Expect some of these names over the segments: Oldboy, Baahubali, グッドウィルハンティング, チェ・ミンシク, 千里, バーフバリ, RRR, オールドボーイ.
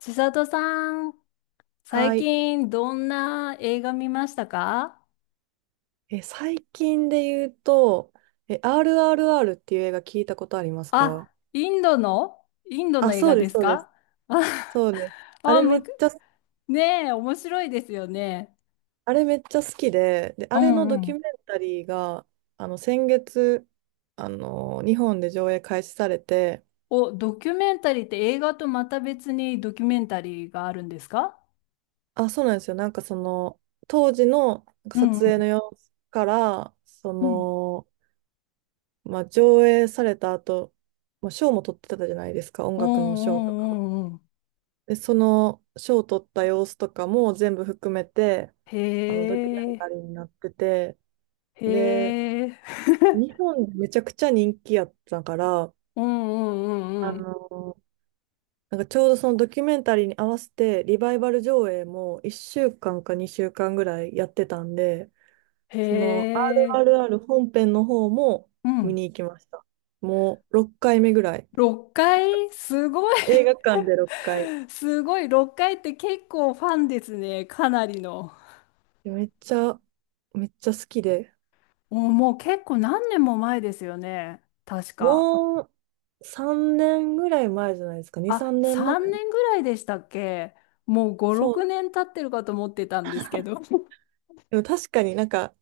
千里さん、は最い。近どんな映画見ましたか？最近で言うと、RRR っていう映画聞いたことありますか？あ、インドのあ、映そ画うでです、すそうです。か？あ、そうです。ああ、れめむっく、ちゃ、ねえ、面白いですよね。あれめっちゃ好きで、で、うあれのドんうキュメん。ンタリーが、先月、日本で上映開始されて、お、ドキュメンタリーって映画とまた別にドキュメンタリーがあるんですか？あ、そうなんですよ。なんかその、当時のなんかうんう撮影ん。の様子から、そうん。の、まあ、上映された後、まあ、賞も取ってたじゃないですか、音うん楽のう賞とか。んうんうん。で、その賞を取った様子とかも全部含めて、へドキュメンタえ、リーになってて、へで、え、日本でめちゃくちゃ人気やったから、うんうんうあんうん。の、なんかちょうどそのドキュメンタリーに合わせて、リバイバル上映も1週間か2週間ぐらいやってたんで、へその え、RRR 本編の方もう見ん。に行きました。もう6回目ぐらい。6回すごい 映画館で6回。すごい、6回って結構ファンですね。かなりの。めっちゃ、めっちゃ好きで。もう結構何年も前ですよね。確か。もう3年ぐらい前じゃないですか。2、あ、3年3前。年ぐらいでしたっけ？もう5、そ6う。年経ってるかと思ってたんですけど。でも確かになんか、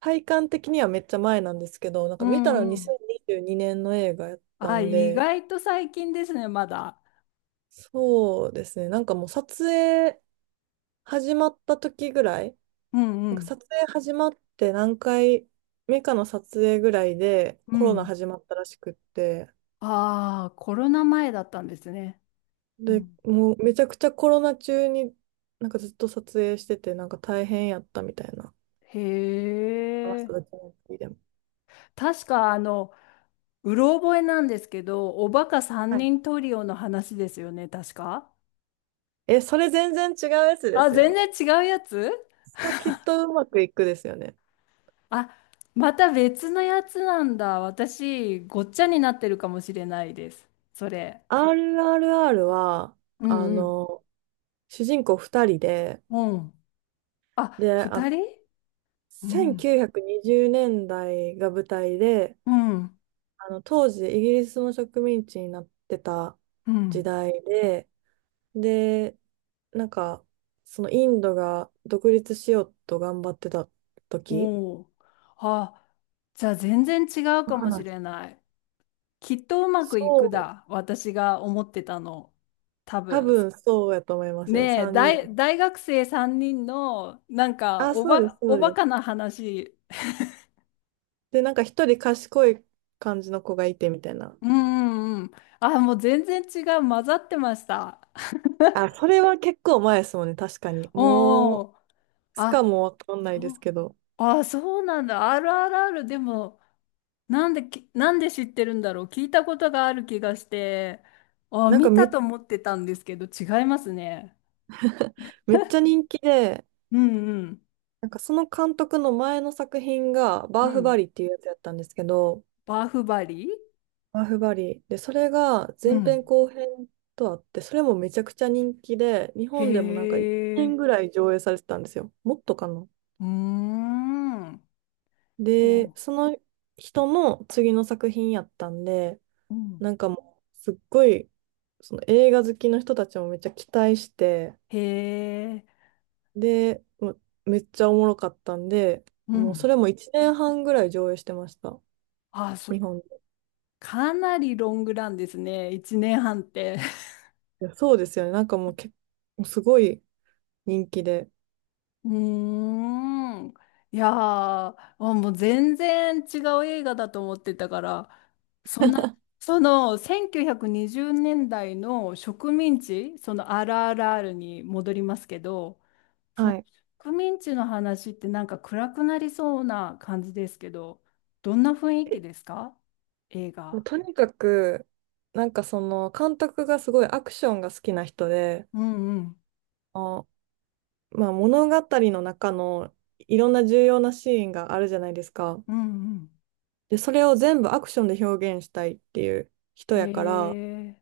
体感的にはめっちゃ前なんですけど、なんかう見たらんうん。2022年の映画やったあ、ん意で、外と最近ですね、まだ。そうですね。なんかもう撮影始まった時ぐらい、うんうなんかん。撮影始まって何回目かの撮影ぐらいでうコロナん。始まったらしくって、ああ、コロナ前だったんですね。うで、ん、もうめちゃくちゃコロナ中になんかずっと撮影してて、なんか大変やったみたいな。へマスえ。クドキュメンタリーでも。確かうろ覚えなんですけど、おバカ三はい。人トリオの話ですよね、確か。それ全然違うやつであ、す全よ。然違うやつ。それきっとうまくいくですよね。あ、また別のやつなんだ。私、ごっちゃになってるかもしれないです。それ。RRR は、うあんうん。の、主人公2人で、うん。あ、で、二人。うん。1920年代が舞台で、うん。当時イギリスの植民地になってたう時ん。代で、で、なんか、そのインドが独立しようと頑張ってた時おお。あ、じゃあ全然違うのかもし話。れない。きっとうまそくいくう。だ。私が思ってたの。多多分。分そうやと思いますよ。ねえ、3人。大学生3人の、あ、おそうです、ば、そおうバでカす。な話。で、なんか一人賢い感じの子がいてみたいな。うんうんうん。あ、もう全然違う。混ざってました。あ、それは結構前ですもんね、確かに。もおう、いお。つかあ、もわかんないでそすう。けど。あ、そうなんだ。RRR でも、なんで知ってるんだろう。聞いたことがある気がして。あ、なんか見ため、と思ってたんですけど、違いますね。めっちゃ人気で、うんうん。なんかその監督の前の作品が、バうーフん。バリっていうやつやったんですけど、バーフバリ。バーフバリ。で、それがう前ん。編後編とあって、それもめちゃくちゃ人気で、日へ本でもなんか1年え。ぐらい上映されてたんですよ。もっとかな。うーん。で、おその人の次の作品やったんで、うん。なんかもう、すっごい、その映画好きの人たちもめっちゃ期待して、へえ。で、もうめっちゃおもろかったんで、うもうそん。れも1年半ぐらい上映してました。あ、そ日う。本で。かなりロングランですね。1年半って。いやそうですよね。なんかもう結構すごい人気で。うーん。いやー、あもう全然違う映画だと思ってたから、そんな、その1920年代の植民地、その RRR に戻りますけど、はい。植民地の話ってなんか暗くなりそうな感じですけど、どんな雰囲え気ですか？映もう画。とにかく、なんかその監督がすごいアクションが好きな人で、うんうん。あまあ、物語の中のいろんな重要なシーンがあるじゃないですか。うんうん。で、それを全部アクションで表現したいっていう人へやから、なんえ。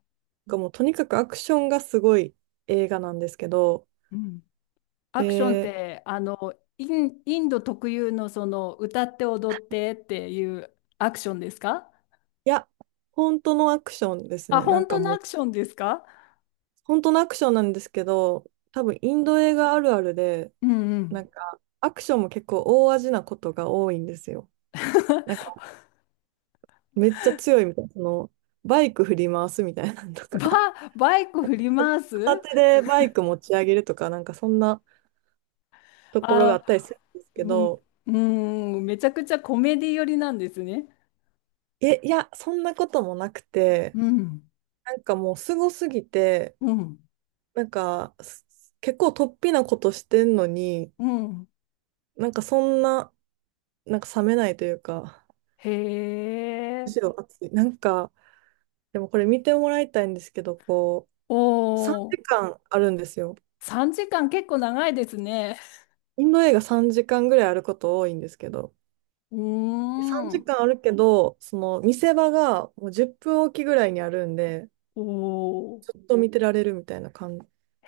かもうとにかくアクションがすごい映画なんですけど、うん、アクションっで、て、インド特有のその歌って踊ってっていうアクションですか？いや、本当のアクションですあ、ね。な本んか当のもアう、クションですか？本当のアクションなんですけど、多分インド映画あるあるで、うんうなん。 んかアクションも結構大味なことが多いんですよ。なんか めっちゃ強いみたいな、そのバイク振り回すみたいなのとバ、か。バイク振り回片す。手でバイク持ち上げるとか、なんかそんなところがああ、ったりするんですけうん、ど、うん、めちゃくちゃコメディ寄りなんですね。いや、そんなこともなくて、うんなんかもうすごすぎて、うんなんか結構突飛なことしてんのに、うん。なんかそんな、なんか冷めないというか、へむしえ、ろ熱い。なんか、でもこれ見てもらいたいんですけど、こおう、3お、時間あるんですよ。3時間結構長いですね。インド映画3時間ぐらいあること多いんですけど、うー3ん、時間あるけど、その見せ場がもう10分おきぐらいにあるんで、おずっと見てられるみたいな感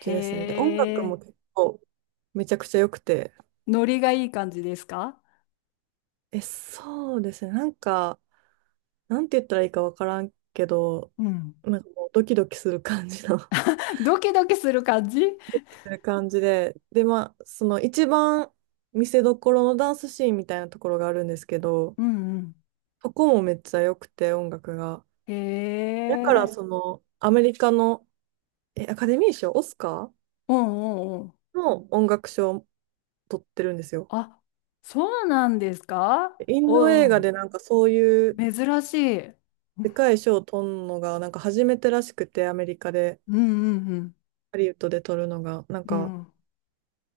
じですね。で、音楽もえ。結構めちゃくちゃ良くて。ノリがいい感じですか？そうですね。なんか、なんて言ったらいいかわからんけど、うん。なんかもうドキドキする感じの ドキドキドキする感じ？ドキ する感じで。で、まあ、その一番見せどころのダンスシーンみたいなところがあるんですけど、うんうん。そこもめっちゃ良くて、音楽が。へだから、え。その、アメリカの、アカデミー賞、オスカーうんうんうん。の音楽賞を取ってるんですよ。あ、そうなんですか？インドお映画おでなんかそういうー珍しい。でかい賞を取るのが、なんか初めてらしくて、アメリカで、うんうんハリウッドで取るのが、なんうん。か、うん、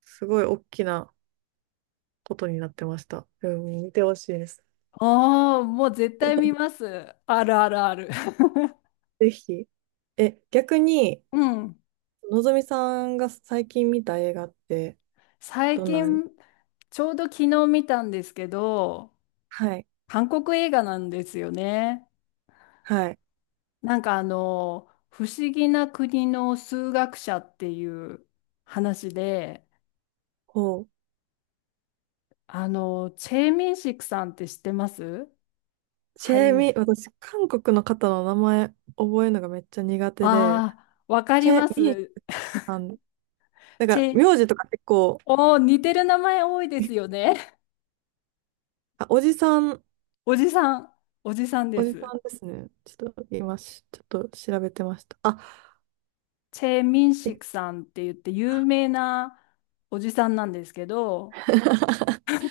すごい大きなことになってました。うん、見てほしいです。ああ、もう絶対見ます。あるあるある。ぜひ。逆に、うん、のぞみさんが最近見た映画って、最どんな。近、ちょうど昨日見たんですけど、はい、韓国映画なんですよね。はい。不思議な国の数学者っていう話で、こチェ・ミンシクさんって知ってます？う、チ俳ェ優。ミ、私、韓国の方の名前覚えるのがめっちゃ苦手で、ああ、わかチりェまミす。さん、なんチか、ェ、名字とか結構、おー、似てる名前多いですよね。あ、おじさん。 おじさん、おじさんでおじさす。んですね。ちょっと調べてました。あ、チェ・ミンシクさんって言って有名なおじさんなんですけど、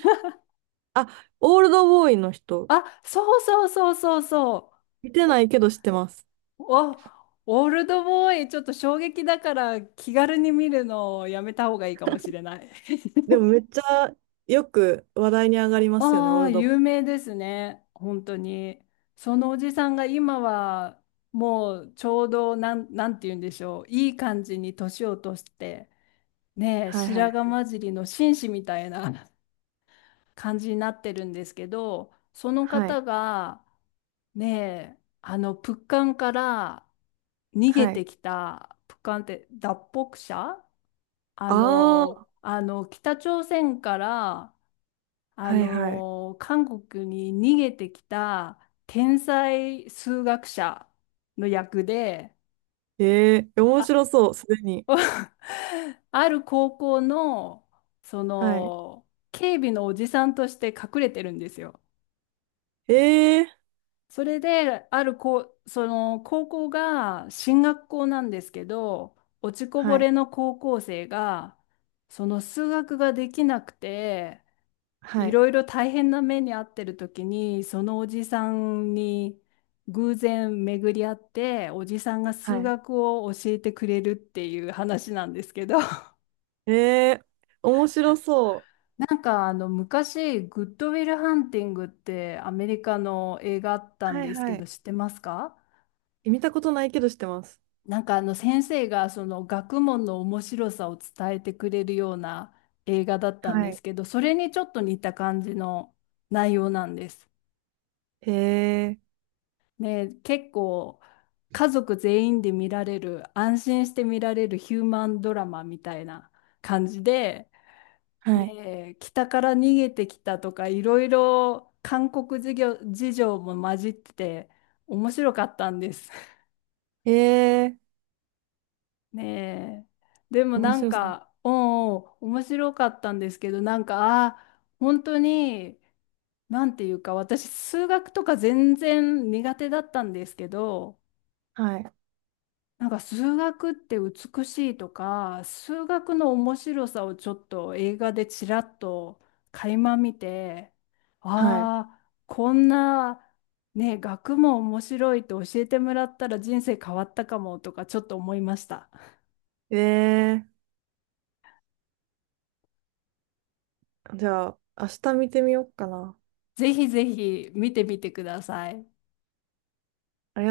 あ、オールドボーイの人。あ、そうそうそうそうそ見てう。ないけど知ってます。お、オールドボーイ、ちょっと衝撃だから気軽に見るのをやめた方がいいかもしれない。でもめっちゃよく話題に上がり ますよね、オあーあ、ルドボーイ。有名ですね。本当に。そのおじさんが今はもうちょうどなんて言うんでしょう。いい感じに年を落として、ねえ、はいは白髪い。混じりの紳士みたいな 感じになってるんですけど、そのは方い。が、ねえ、プッカンから逃げはてい。きた、プッカンって脱北者？ああ、北朝鮮から、はいはい。韓国に逃げてきた天才数学者の役で、ええ、面あ、白そう、すでに。ある高校の、そはい。の、警備のおじさんとして隠れてるんですよ。ええ、それで、あるこう、高校が進学校なんですけど、落ちこぼはい。れの高校生が、その数学ができなくて、はいい。ろいろ大変な目に遭ってる時に、そのおじさんに偶然巡り合って、おじさんがは数い。学を教えてくれるっていう話なんですけど、ええ、面白そう。昔、グッドウィルハンティングってアメリカの映画あったんはいですはけど、い。知ってますか？見たことないけど知ってます。先生がその学問の面白さを伝えてくれるような映画だったんはですい。けど、それにちょっと似た感じの内容なんです。へえ。ね、結構家族全員で見られる、安心して見られるヒューマンドラマみたいな感じで、はい。ね、北から逃げてきたとか、いろいろ韓国事情も混じってて、面白かったんです。へえ。ねえ、でも面なん白そう。か、うんうん、面白かったんですけど、なんか、あー本当に、なんていうか、私、数学とか全然苦手だったんですけど、はい。なんか数学って美しいとか、数学の面白さをちょっと映画でちらっと垣間見て、はい。ああ、こんなね、学問面白いって教えてもらったら人生変わったかもとかちょっと思いました。えーじゃあ、明日見てみようかな。ぜひぜひ見てみてください。ありがとうございます。